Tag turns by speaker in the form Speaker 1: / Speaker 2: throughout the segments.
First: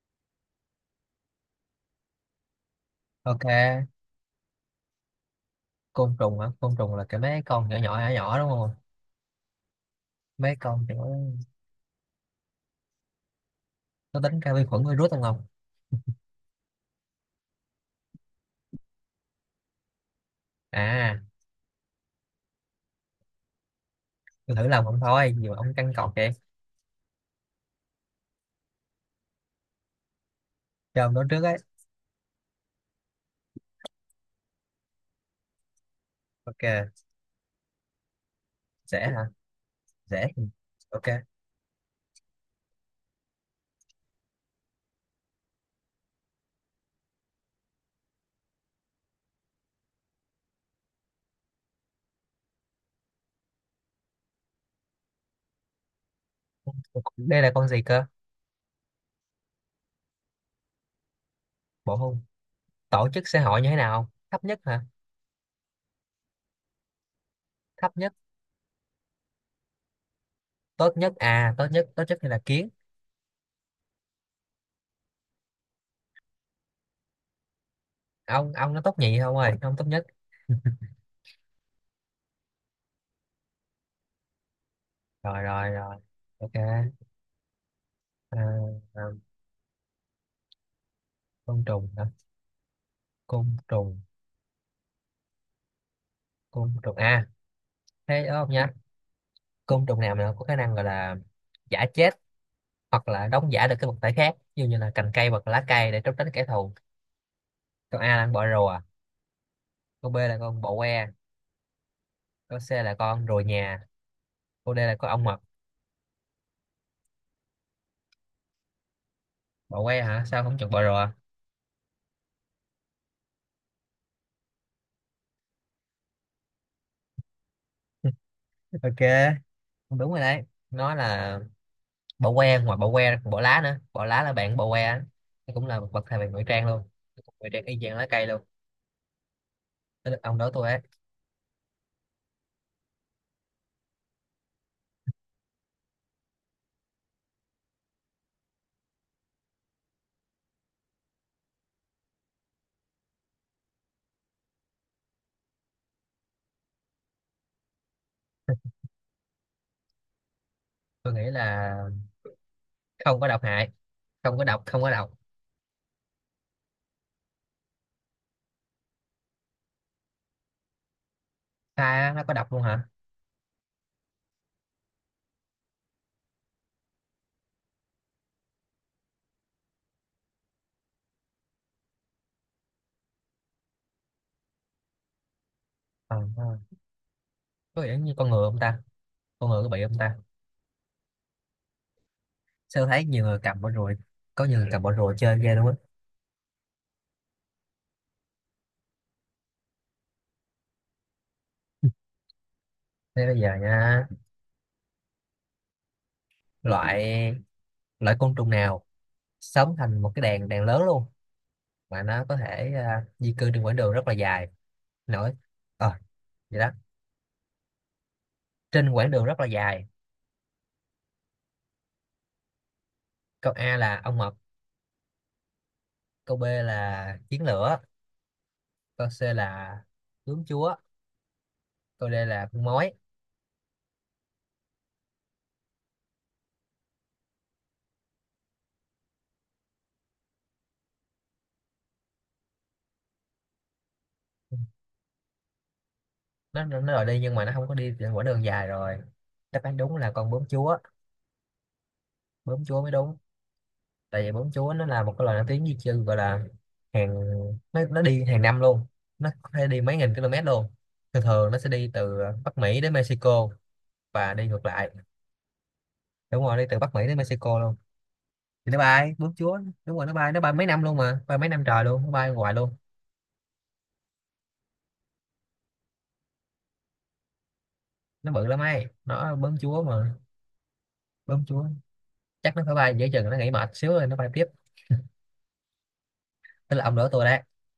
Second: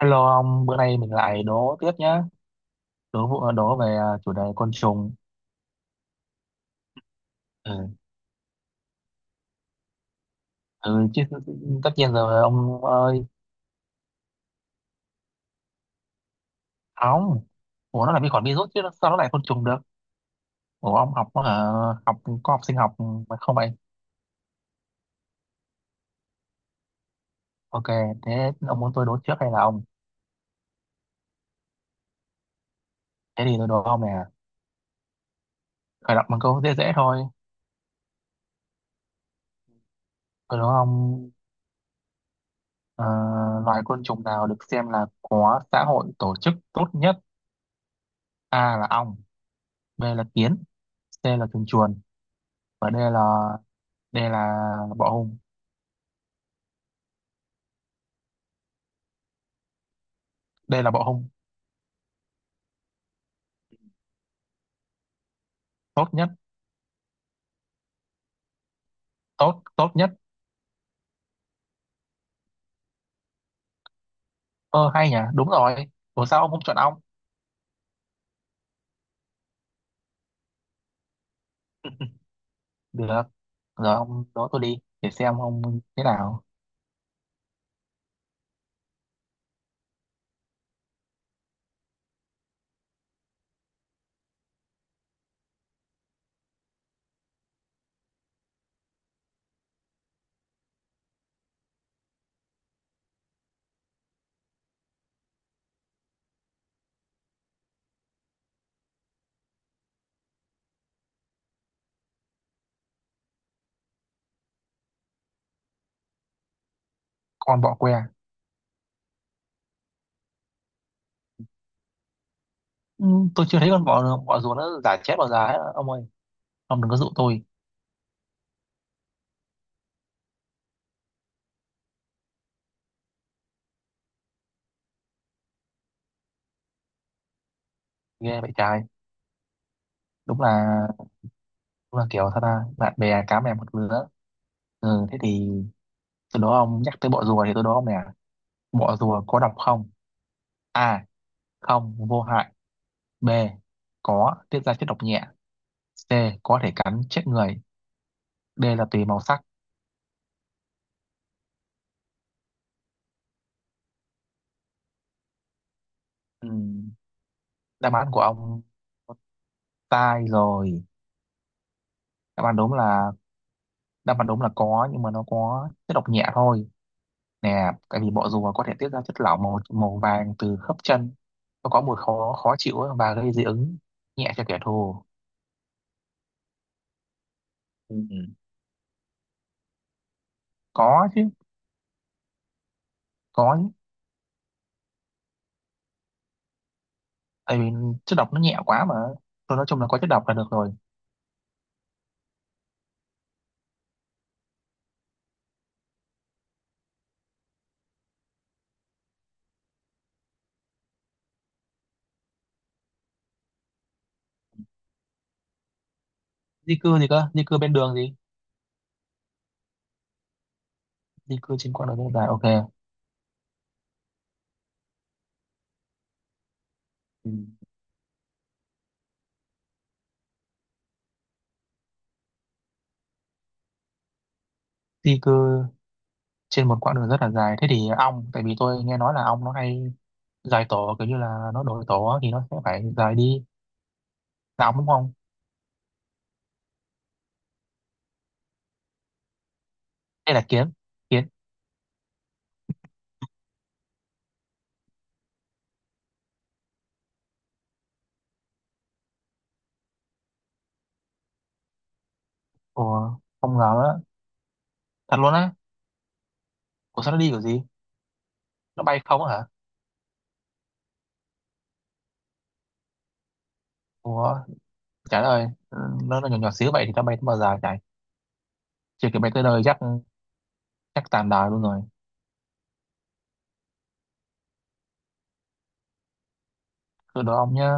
Speaker 1: Hello ông, bữa nay mình lại đố tiếp nhá. Đố
Speaker 2: Ok,
Speaker 1: vụ- đố về chủ đề côn trùng.
Speaker 2: côn trùng hả? Côn trùng là cái mấy con
Speaker 1: Ừ,
Speaker 2: nhỏ nhỏ nhỏ nhỏ đúng không? Mấy con kiểu
Speaker 1: ừ chứ tất nhiên rồi ông ơi.
Speaker 2: nó tính cả vi khuẩn virus không không?
Speaker 1: Không, ủa nó là vi khuẩn virus chứ sao nó lại côn trùng được? Ủa ông
Speaker 2: À,
Speaker 1: học học có học sinh học mà không vậy?
Speaker 2: tôi thử làm không thôi, nhiều ông căng cọc vậy.
Speaker 1: Ok, thế ông muốn tôi đố trước hay là ông?
Speaker 2: Cho ông nói trước ấy.
Speaker 1: Thế thì tôi đố ông nè. Khởi động bằng câu
Speaker 2: Ok,
Speaker 1: dễ dễ thôi.
Speaker 2: dễ hả? Dễ.
Speaker 1: Tôi đố
Speaker 2: Ok.
Speaker 1: ông ờ, loài côn trùng nào được xem là có xã hội tổ chức tốt nhất? A là ong, B là kiến, C là chuồn chuồn và D là bọ hung.
Speaker 2: Đây là con gì cơ?
Speaker 1: Đây là bộ hung.
Speaker 2: Bộ hung. Tổ chức xã hội như thế nào? Thấp nhất hả?
Speaker 1: Tốt nhất.
Speaker 2: Thấp nhất,
Speaker 1: Tốt tốt nhất.
Speaker 2: tốt nhất à, tốt nhất thì là kiến.
Speaker 1: Ơ hay nhỉ, đúng rồi. Ủa sao ông không chọn ong?
Speaker 2: Ông nó tốt nhì không ơi, ông tốt nhất.
Speaker 1: Được rồi, ông đó tôi đi để xem
Speaker 2: Rồi
Speaker 1: ông
Speaker 2: rồi rồi.
Speaker 1: thế nào.
Speaker 2: Ok. À, à, côn trùng hả? Côn trùng, côn trùng à, thế đúng không nhá? Côn trùng nào mà có khả năng gọi là giả chết hoặc là đóng giả được cái vật thể khác, ví dụ như là cành cây hoặc là lá cây, để trốn tránh kẻ thù. Câu A là con bọ rùa, câu B là con bọ que, câu C là con rùa nhà, câu D là con ong mật.
Speaker 1: Con bọ que.
Speaker 2: Bọ que hả? Sao không chọn bọ rùa?
Speaker 1: Ừ, tôi chưa thấy con bọ bọ rùa nó giả chết bao giờ ấy ông ơi. Ông đừng có dụ tôi.
Speaker 2: Ok, đúng rồi đấy, nó là bọ que. Ngoài bọ que ra còn bọ lá nữa, bọ lá là bạn bọ que á. Nó cũng là một vật thể về ngụy trang luôn, ngụy trang y chang lá cây
Speaker 1: Ghê
Speaker 2: luôn.
Speaker 1: vậy trai.
Speaker 2: Tới lượt ông
Speaker 1: đúng
Speaker 2: đó
Speaker 1: là
Speaker 2: tôi ấy.
Speaker 1: đúng là kiểu sao ta, bạn bè cá mè một lứa. Ừ, thế thì từ đó ông nhắc tới bọ rùa thì tôi đố ông nè. Bọ rùa có độc không? A không vô hại, B có tiết ra chất độc nhẹ, C có thể cắn chết người, D là tùy màu sắc.
Speaker 2: Tôi nghĩ là không có độc hại, không có độc.
Speaker 1: Ừ. Đáp án của ông sai rồi.
Speaker 2: Sai á, nó có
Speaker 1: đáp
Speaker 2: độc
Speaker 1: án
Speaker 2: luôn
Speaker 1: đúng
Speaker 2: hả?
Speaker 1: là đáp án đúng là có, nhưng mà nó có chất độc nhẹ thôi nè. Tại vì bọ rùa có thể tiết ra chất lỏng màu màu vàng từ khớp chân. Nó có mùi khó khó chịu ấy và gây dị ứng nhẹ cho kẻ thù.
Speaker 2: Ờ, có
Speaker 1: Ừ.
Speaker 2: vẻ như con ngựa không ta, con ngựa có bị không ta?
Speaker 1: Có chứ.
Speaker 2: Sao thấy nhiều người
Speaker 1: Có
Speaker 2: cầm
Speaker 1: chứ.
Speaker 2: bỏ rùi, có nhiều người cầm bỏ rùi chơi ghê luôn á.
Speaker 1: Tại vì chất độc nó nhẹ quá mà. Thôi nói chung là có chất độc là được rồi.
Speaker 2: Thế bây giờ nha, loại loại côn trùng nào sống thành một cái đàn đàn lớn luôn, mà nó có thể di cư trên quãng đường rất là dài. Nổi ờ vậy đó.
Speaker 1: Di cư gì cơ, di cư bên đường gì?
Speaker 2: Trên quãng đường rất là dài.
Speaker 1: Di cư trên quãng đường rất là dài, ok.
Speaker 2: Câu A là ong mật, câu B là
Speaker 1: Ừ.
Speaker 2: kiến lửa, câu C là bướm chúa, câu D là con mói.
Speaker 1: Di cư trên một quãng đường rất là dài, thế thì ong, tại vì tôi nghe nói là ong nó hay dài tổ, kiểu như là nó đổi tổ á, thì nó sẽ phải dài đi đóng, đúng không?
Speaker 2: Nó rồi đi, nhưng mà nó không có đi trên quãng đường dài rồi. Đáp án đúng là con
Speaker 1: Đây là
Speaker 2: bướm
Speaker 1: kiến.
Speaker 2: chúa,
Speaker 1: Kiến.
Speaker 2: bướm chúa mới đúng. Tại vì bún chúa nó là một cái loài nổi tiếng di chư, gọi là hàng nó đi hàng năm luôn. Nó có thể đi mấy nghìn km luôn. Thường thường nó sẽ đi từ Bắc Mỹ đến
Speaker 1: Ủa,
Speaker 2: Mexico
Speaker 1: không ngờ đó.
Speaker 2: và đi ngược lại.
Speaker 1: Thật luôn á.
Speaker 2: Đúng rồi, đi từ Bắc
Speaker 1: Ủa
Speaker 2: Mỹ
Speaker 1: sao
Speaker 2: đến
Speaker 1: nó đi kiểu
Speaker 2: Mexico
Speaker 1: gì?
Speaker 2: luôn. Thì nó
Speaker 1: Nó bay
Speaker 2: bay,
Speaker 1: không á
Speaker 2: bướm
Speaker 1: hả?
Speaker 2: chúa. Đúng rồi, nó bay, nó bay mấy năm luôn mà, bay mấy năm trời luôn, nó bay hoài luôn.
Speaker 1: Ủa, trời ơi. Ừ, nó nhỏ nhỏ xíu vậy thì nó bay tới bao giờ chạy.
Speaker 2: Nó bự lắm ấy,
Speaker 1: Chưa kịp bay
Speaker 2: nó
Speaker 1: tới
Speaker 2: bướm
Speaker 1: nơi chắc
Speaker 2: chúa mà.
Speaker 1: chắc tàn
Speaker 2: Bướm
Speaker 1: đời luôn
Speaker 2: chúa.
Speaker 1: rồi.
Speaker 2: Chắc nó phải bay giữa chừng, nó nghỉ mệt xíu rồi nó bay tiếp. Tức là ông đỡ
Speaker 1: Cứ
Speaker 2: tôi
Speaker 1: đó
Speaker 2: đấy.
Speaker 1: ông nhá.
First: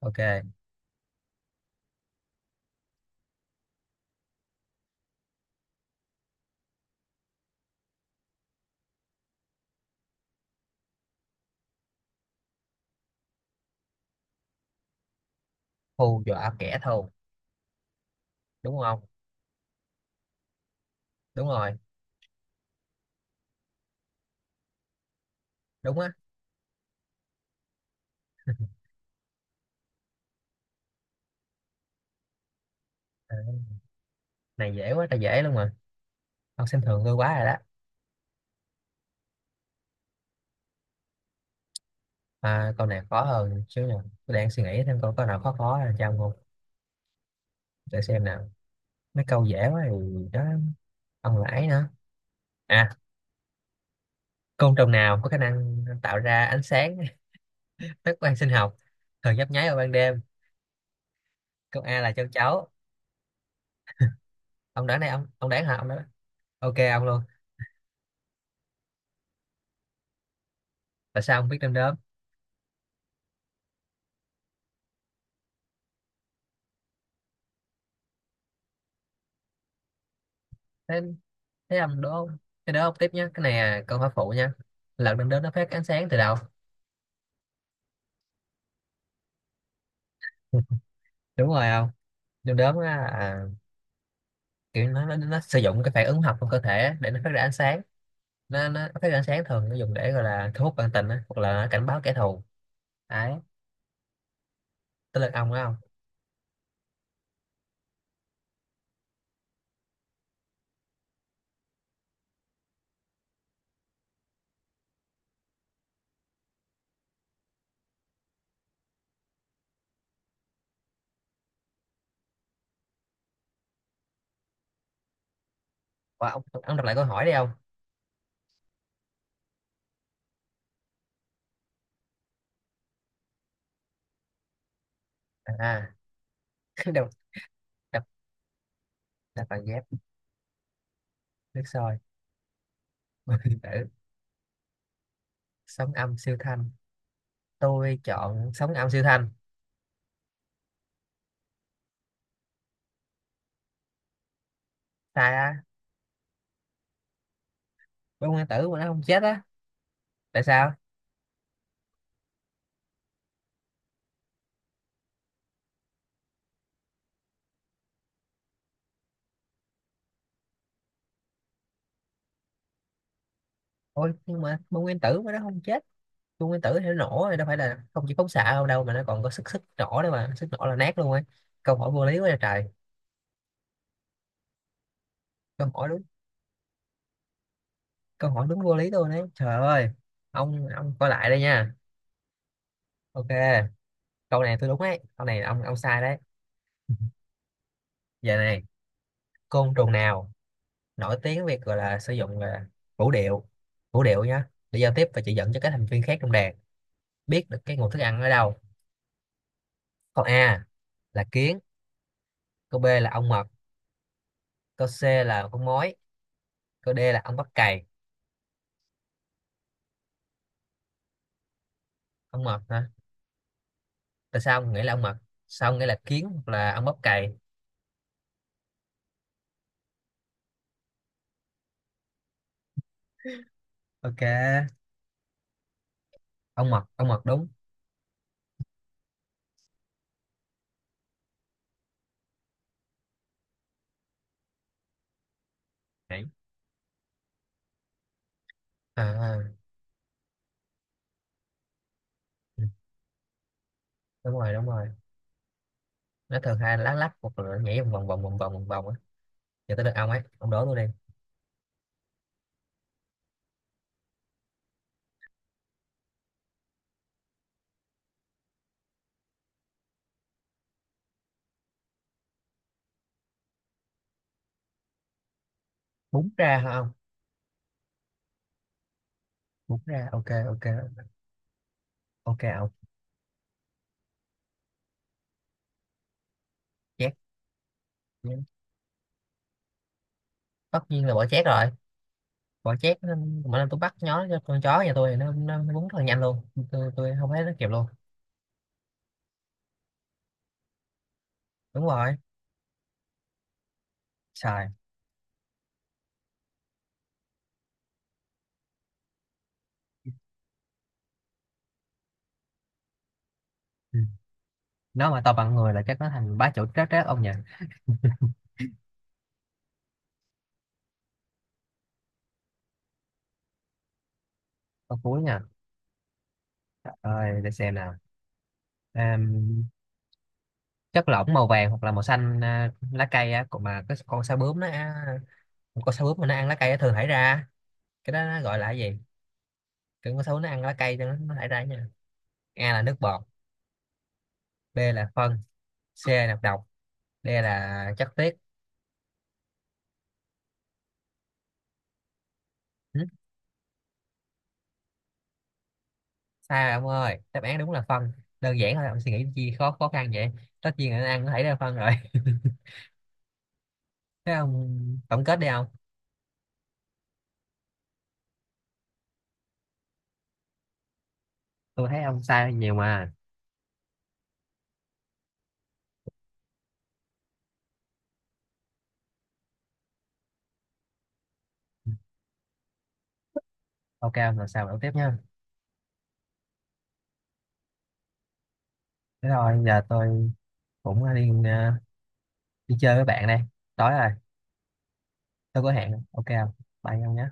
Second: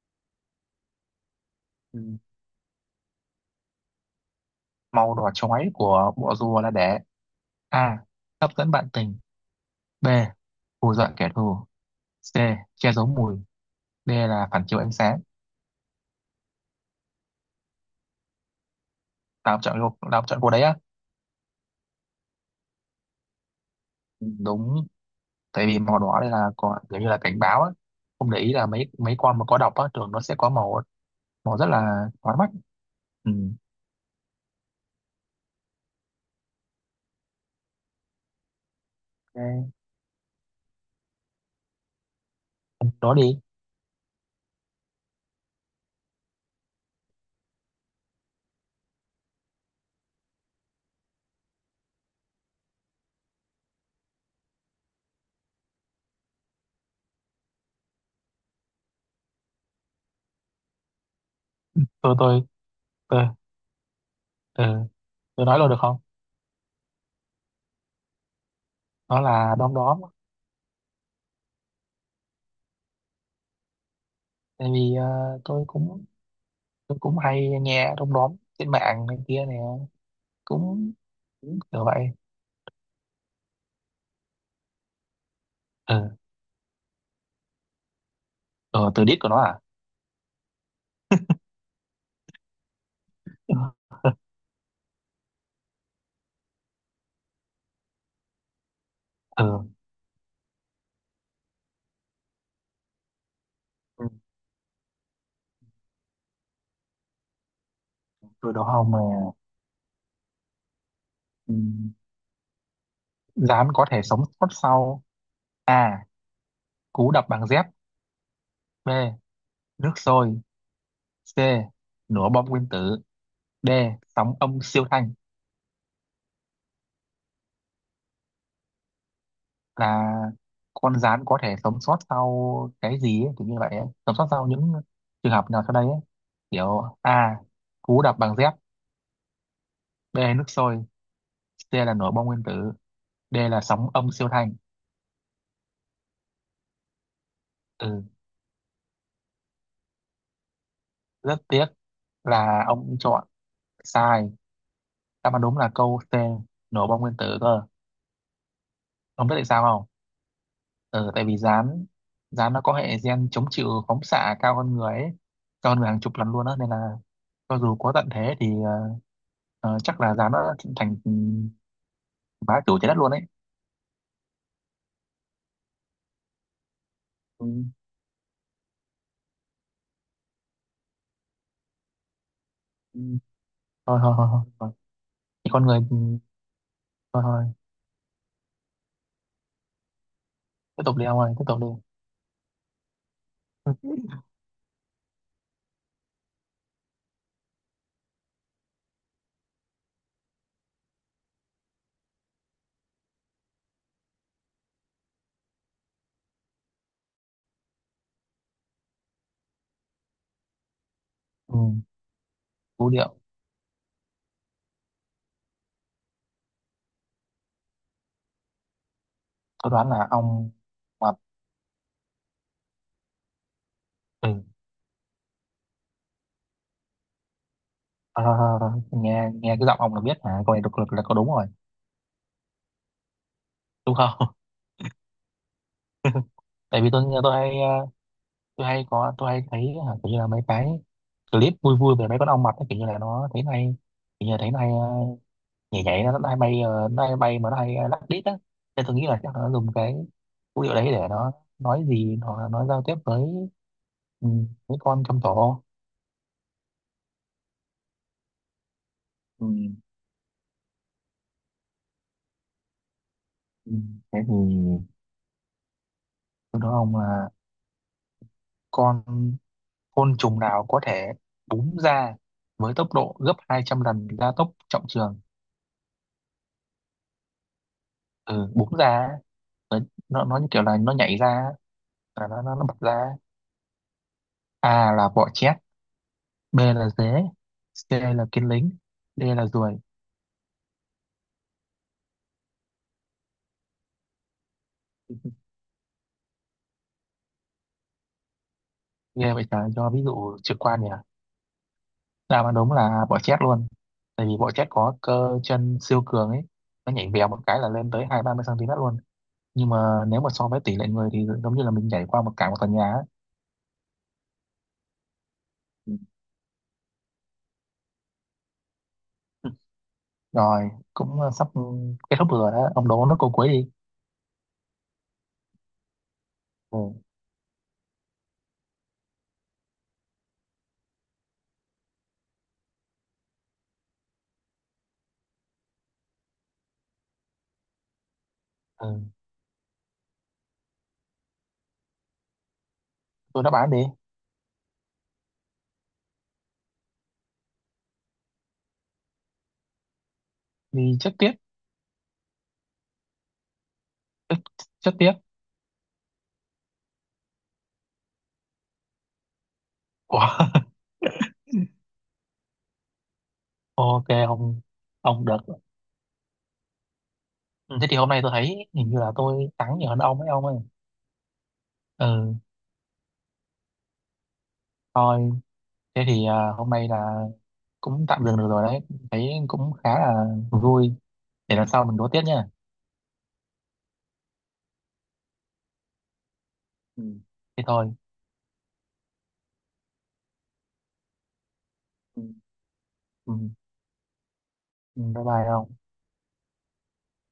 Speaker 2: Ok,
Speaker 1: Ừ. Màu đỏ chói của bộ rùa là để: A hấp dẫn bạn tình, B hù dọa kẻ thù, C che giấu mùi, D là phản chiếu ánh sáng.
Speaker 2: hù dọa kẻ thù đúng không?
Speaker 1: Tao chọn cô, tao chọn cô đấy á.
Speaker 2: Đúng rồi.
Speaker 1: Đúng. Tại vì
Speaker 2: Đúng
Speaker 1: màu
Speaker 2: á.
Speaker 1: đỏ đây là có kiểu như là cảnh báo á. Không để ý là mấy mấy con mà có độc á thường nó sẽ có màu màu rất là chói mắt. Ừ.
Speaker 2: Này dễ quá trời, dễ luôn mà, ông xem thường tôi quá rồi đó.
Speaker 1: Ok.
Speaker 2: À, câu này
Speaker 1: Đó
Speaker 2: khó
Speaker 1: đi.
Speaker 2: hơn xíu nè. Tôi đang suy nghĩ thêm câu có nào khó khó là cho ông không. Để xem nào. Mấy câu dễ quá thì đó. Ông lãi nữa. À, côn trùng nào có khả năng tạo ra ánh sáng, phát quang sinh học, thường nhấp nháy vào ban đêm? Câu A là
Speaker 1: tôi
Speaker 2: châu
Speaker 1: tôi
Speaker 2: chấu.
Speaker 1: tôi ừ,
Speaker 2: Ông đoán này, ông
Speaker 1: tôi
Speaker 2: ông
Speaker 1: nói
Speaker 2: đoán
Speaker 1: luôn được
Speaker 2: hả, ông
Speaker 1: không?
Speaker 2: đoán? Ok ông luôn.
Speaker 1: Nó là đom đóm.
Speaker 2: Tại sao ông biết đom đóm?
Speaker 1: Tại vì tôi cũng tôi cũng hay nghe đom đóm trên mạng này kia nè, cũng
Speaker 2: Thế
Speaker 1: cũng
Speaker 2: thế
Speaker 1: kiểu
Speaker 2: ông
Speaker 1: vậy.
Speaker 2: đố, thế đố ông tiếp nhé. Cái này là câu hỏi phụ nha. Lợn đom đóm nó phát ánh sáng từ
Speaker 1: Ừ.
Speaker 2: đâu?
Speaker 1: Ừ, từ đít của nó à.
Speaker 2: Đúng rồi không? Đom đóm á, à,
Speaker 1: Ừ.
Speaker 2: kiểu nó sử dụng cái phản ứng hóa học trong cơ thể để nó phát ra ánh sáng. Nó phát ánh sáng,
Speaker 1: Ừ.
Speaker 2: thường nó dùng để gọi là thu hút bạn tình á hoặc là cảnh báo kẻ thù. Đấy.
Speaker 1: Ừ.
Speaker 2: Tới lượt ông đó không?
Speaker 1: Từ đó không mà. Ừ. Rán có thể sống sót sau: A cú đập bằng dép, B nước sôi, C nổ bom nguyên tử, D sóng âm siêu thanh.
Speaker 2: Ủa, ông đọc lại câu hỏi đi ông.
Speaker 1: Là con gián có thể sống sót sau cái gì ấy, kiểu như vậy ấy. Sống sót sau những trường hợp nào sau đây
Speaker 2: À,
Speaker 1: ấy. Kiểu
Speaker 2: đọc,
Speaker 1: A cú
Speaker 2: đọc
Speaker 1: đập bằng dép,
Speaker 2: đọc bằng ghép.
Speaker 1: B nước sôi,
Speaker 2: Nước
Speaker 1: C là
Speaker 2: sôi.
Speaker 1: nổ bom nguyên tử, D
Speaker 2: Điện
Speaker 1: là
Speaker 2: tử.
Speaker 1: sóng âm siêu thanh.
Speaker 2: Sóng âm siêu thanh. Tôi
Speaker 1: Ừ,
Speaker 2: chọn sóng âm siêu thanh.
Speaker 1: rất tiếc là ông chọn sai.
Speaker 2: Sai
Speaker 1: Đáp án đúng
Speaker 2: á?
Speaker 1: là câu C, nổ bom nguyên tử cơ.
Speaker 2: Bông nguyên tử mà nó không chết
Speaker 1: Ông biết
Speaker 2: á?
Speaker 1: tại sao không?
Speaker 2: Tại sao?
Speaker 1: Ừ, tại vì gián gián nó có hệ gen chống chịu phóng xạ cao hơn người ấy, cao hơn người hàng chục lần luôn á, nên là cho dù có tận thế thì chắc là giá nó thành bá chủ trái đất luôn ấy.
Speaker 2: Ôi nhưng mà bông nguyên tử mà nó không chết. Bông nguyên tử thì nó nổ rồi,
Speaker 1: Ừ.
Speaker 2: đâu phải là không, chỉ phóng xạ không đâu mà nó còn có sức sức nổ nữa mà, sức nổ là nát luôn ấy. Câu hỏi vô lý quá trời trời.
Speaker 1: Ừ. Thôi thôi thôi thôi thôi. Thì con
Speaker 2: Câu
Speaker 1: người
Speaker 2: hỏi đúng,
Speaker 1: thôi thôi.
Speaker 2: câu hỏi đúng vô lý luôn đấy, trời ơi. ông
Speaker 1: Tiếp
Speaker 2: ông
Speaker 1: tục đi
Speaker 2: coi
Speaker 1: ông
Speaker 2: lại
Speaker 1: ơi,
Speaker 2: đây
Speaker 1: tiếp tục đi.
Speaker 2: nha. Ok, câu này tôi đúng ấy, câu này ông sai đấy. Giờ này, côn trùng nào nổi tiếng việc gọi là sử dụng là vũ điệu, vũ điệu nhá, để giao tiếp và chỉ dẫn cho các thành viên khác trong đàn biết được cái nguồn thức ăn ở đâu? Câu A là kiến,
Speaker 1: Ừ.
Speaker 2: câu B
Speaker 1: Vũ
Speaker 2: là
Speaker 1: điệu.
Speaker 2: ong mật, câu C là con mối, câu D là ong bắp cày.
Speaker 1: Tôi đoán là ông mập.
Speaker 2: Ong mật hả?
Speaker 1: Ừ. Thôi,
Speaker 2: Tại sao ông nghĩ là ong mật? Sao ông nghĩ là kiến hoặc là ong bắp cày?
Speaker 1: thôi, thôi, thôi. Nghe nghe cái giọng ông là biết hả, câu này độc lực là có đúng rồi, đúng
Speaker 2: Ok,
Speaker 1: không?
Speaker 2: ong
Speaker 1: Tại
Speaker 2: mật,
Speaker 1: vì tôi
Speaker 2: ong mật
Speaker 1: tôi
Speaker 2: đúng.
Speaker 1: hay tôi hay có tôi hay thấy hả, kiểu như là mấy cái clip vui vui về mấy con ong mập ấy, kiểu như là nó thấy này, kiểu như là thấy này nhảy nhảy, nó,
Speaker 2: Đấy.
Speaker 1: nó hay bay, mà nó hay lắc đít á, nên tôi
Speaker 2: à,
Speaker 1: nghĩ là chắc
Speaker 2: à.
Speaker 1: là nó dùng cái vũ điệu đấy để nó nói gì hoặc là
Speaker 2: Ừ,
Speaker 1: nó giao tiếp ừ,
Speaker 2: đúng rồi, đúng
Speaker 1: với
Speaker 2: rồi.
Speaker 1: con trong tổ.
Speaker 2: Nó thường hay lá lách hoặc là nhảy vòng vòng vòng vòng vòng vòng vòng á.
Speaker 1: Ừ.
Speaker 2: Giờ tới lượt ông ấy, ông đố luôn đi.
Speaker 1: Ừ. Thế thì tôi nói ông là con côn trùng nào có thể búng ra với tốc độ gấp 200 lần gia tốc trọng trường.
Speaker 2: Bún ra hả ông?
Speaker 1: Ừ, búng ra á,
Speaker 2: Bún ra
Speaker 1: nó
Speaker 2: ok.
Speaker 1: nó như kiểu
Speaker 2: Ok
Speaker 1: là nó nhảy ra á, là nó
Speaker 2: ok
Speaker 1: nó, nó
Speaker 2: ông
Speaker 1: bật ra á. A là bọ chét, B là
Speaker 2: chét.
Speaker 1: dế, C là
Speaker 2: Dạ.
Speaker 1: kiến lính, D là ruồi.
Speaker 2: Tất nhiên là bỏ chét rồi. Bỏ chét nó- mỗi lần tôi bắt nhó cho con chó nhà tôi thì nó bún rất là nhanh luôn, tôi không thấy nó kịp luôn.
Speaker 1: Ghê vậy trời, cho ví dụ trực quan nhỉ?
Speaker 2: Đúng rồi.
Speaker 1: Đáp án đúng là bọ chét luôn. Tại vì bọ
Speaker 2: Trời
Speaker 1: chét có cơ chân siêu cường ấy, nó nhảy vèo một cái là lên tới hai ba mươi cm luôn. Nhưng mà nếu mà so với tỷ lệ người thì giống như là mình nhảy qua cả một tòa nhà ấy.
Speaker 2: ừ. Nó mà to bằng người là
Speaker 1: Ừ.
Speaker 2: chắc nó thành bá chủ trát trát ông nhỉ.
Speaker 1: Rồi, cũng sắp kết thúc rồi đó. Ông đố nó câu cuối đi.
Speaker 2: Con cuối nha.
Speaker 1: Ừ.
Speaker 2: Trời ơi để xem nào. Àm, chất lỏng màu vàng hoặc là màu xanh lá cây á, còn mà cái con sao bướm nó con sao bướm mà nó ăn lá cây á thường thải ra, cái đó nó gọi là cái gì?
Speaker 1: Ừ.
Speaker 2: Cái con sao bướm nó ăn lá cây cho nó thải ra nha. A là nước bọt,
Speaker 1: Tôi đáp án đi.
Speaker 2: B là phân, C là độc, D là chất tiết.
Speaker 1: Vì chất tiết.
Speaker 2: Ừ,
Speaker 1: Ê, chất tiết.
Speaker 2: sai rồi ông ơi, đáp án đúng là phân. Đơn giản thôi, ông suy nghĩ chi khó khó khăn
Speaker 1: Ủa?
Speaker 2: vậy. Tất nhiên là ăn có thể là phân rồi.
Speaker 1: Ok,
Speaker 2: Thế
Speaker 1: ông,
Speaker 2: ông tổng
Speaker 1: ông
Speaker 2: kết
Speaker 1: được.
Speaker 2: đi ông.
Speaker 1: Ừ, thế thì hôm nay tôi thấy hình như là tôi thắng nhiều hơn ông ấy ông ơi.
Speaker 2: Tôi thấy ông
Speaker 1: Ừ,
Speaker 2: sai nhiều mà.
Speaker 1: thôi. Thế thì hôm nay là cũng tạm dừng được rồi đấy, thấy cũng khá là vui, để lần sau mình đố tiếp nha.
Speaker 2: Ok ông, lần sao? Đấu tiếp nha.
Speaker 1: Ừ. Thế thôi.
Speaker 2: Thế thôi, giờ tôi cũng đi,
Speaker 1: Ừ.
Speaker 2: đi chơi với bạn
Speaker 1: Ừ.
Speaker 2: đây, tối rồi.
Speaker 1: Ừ, bye bye
Speaker 2: Tôi có
Speaker 1: không.
Speaker 2: hẹn. Ok không? Bye ông nhé.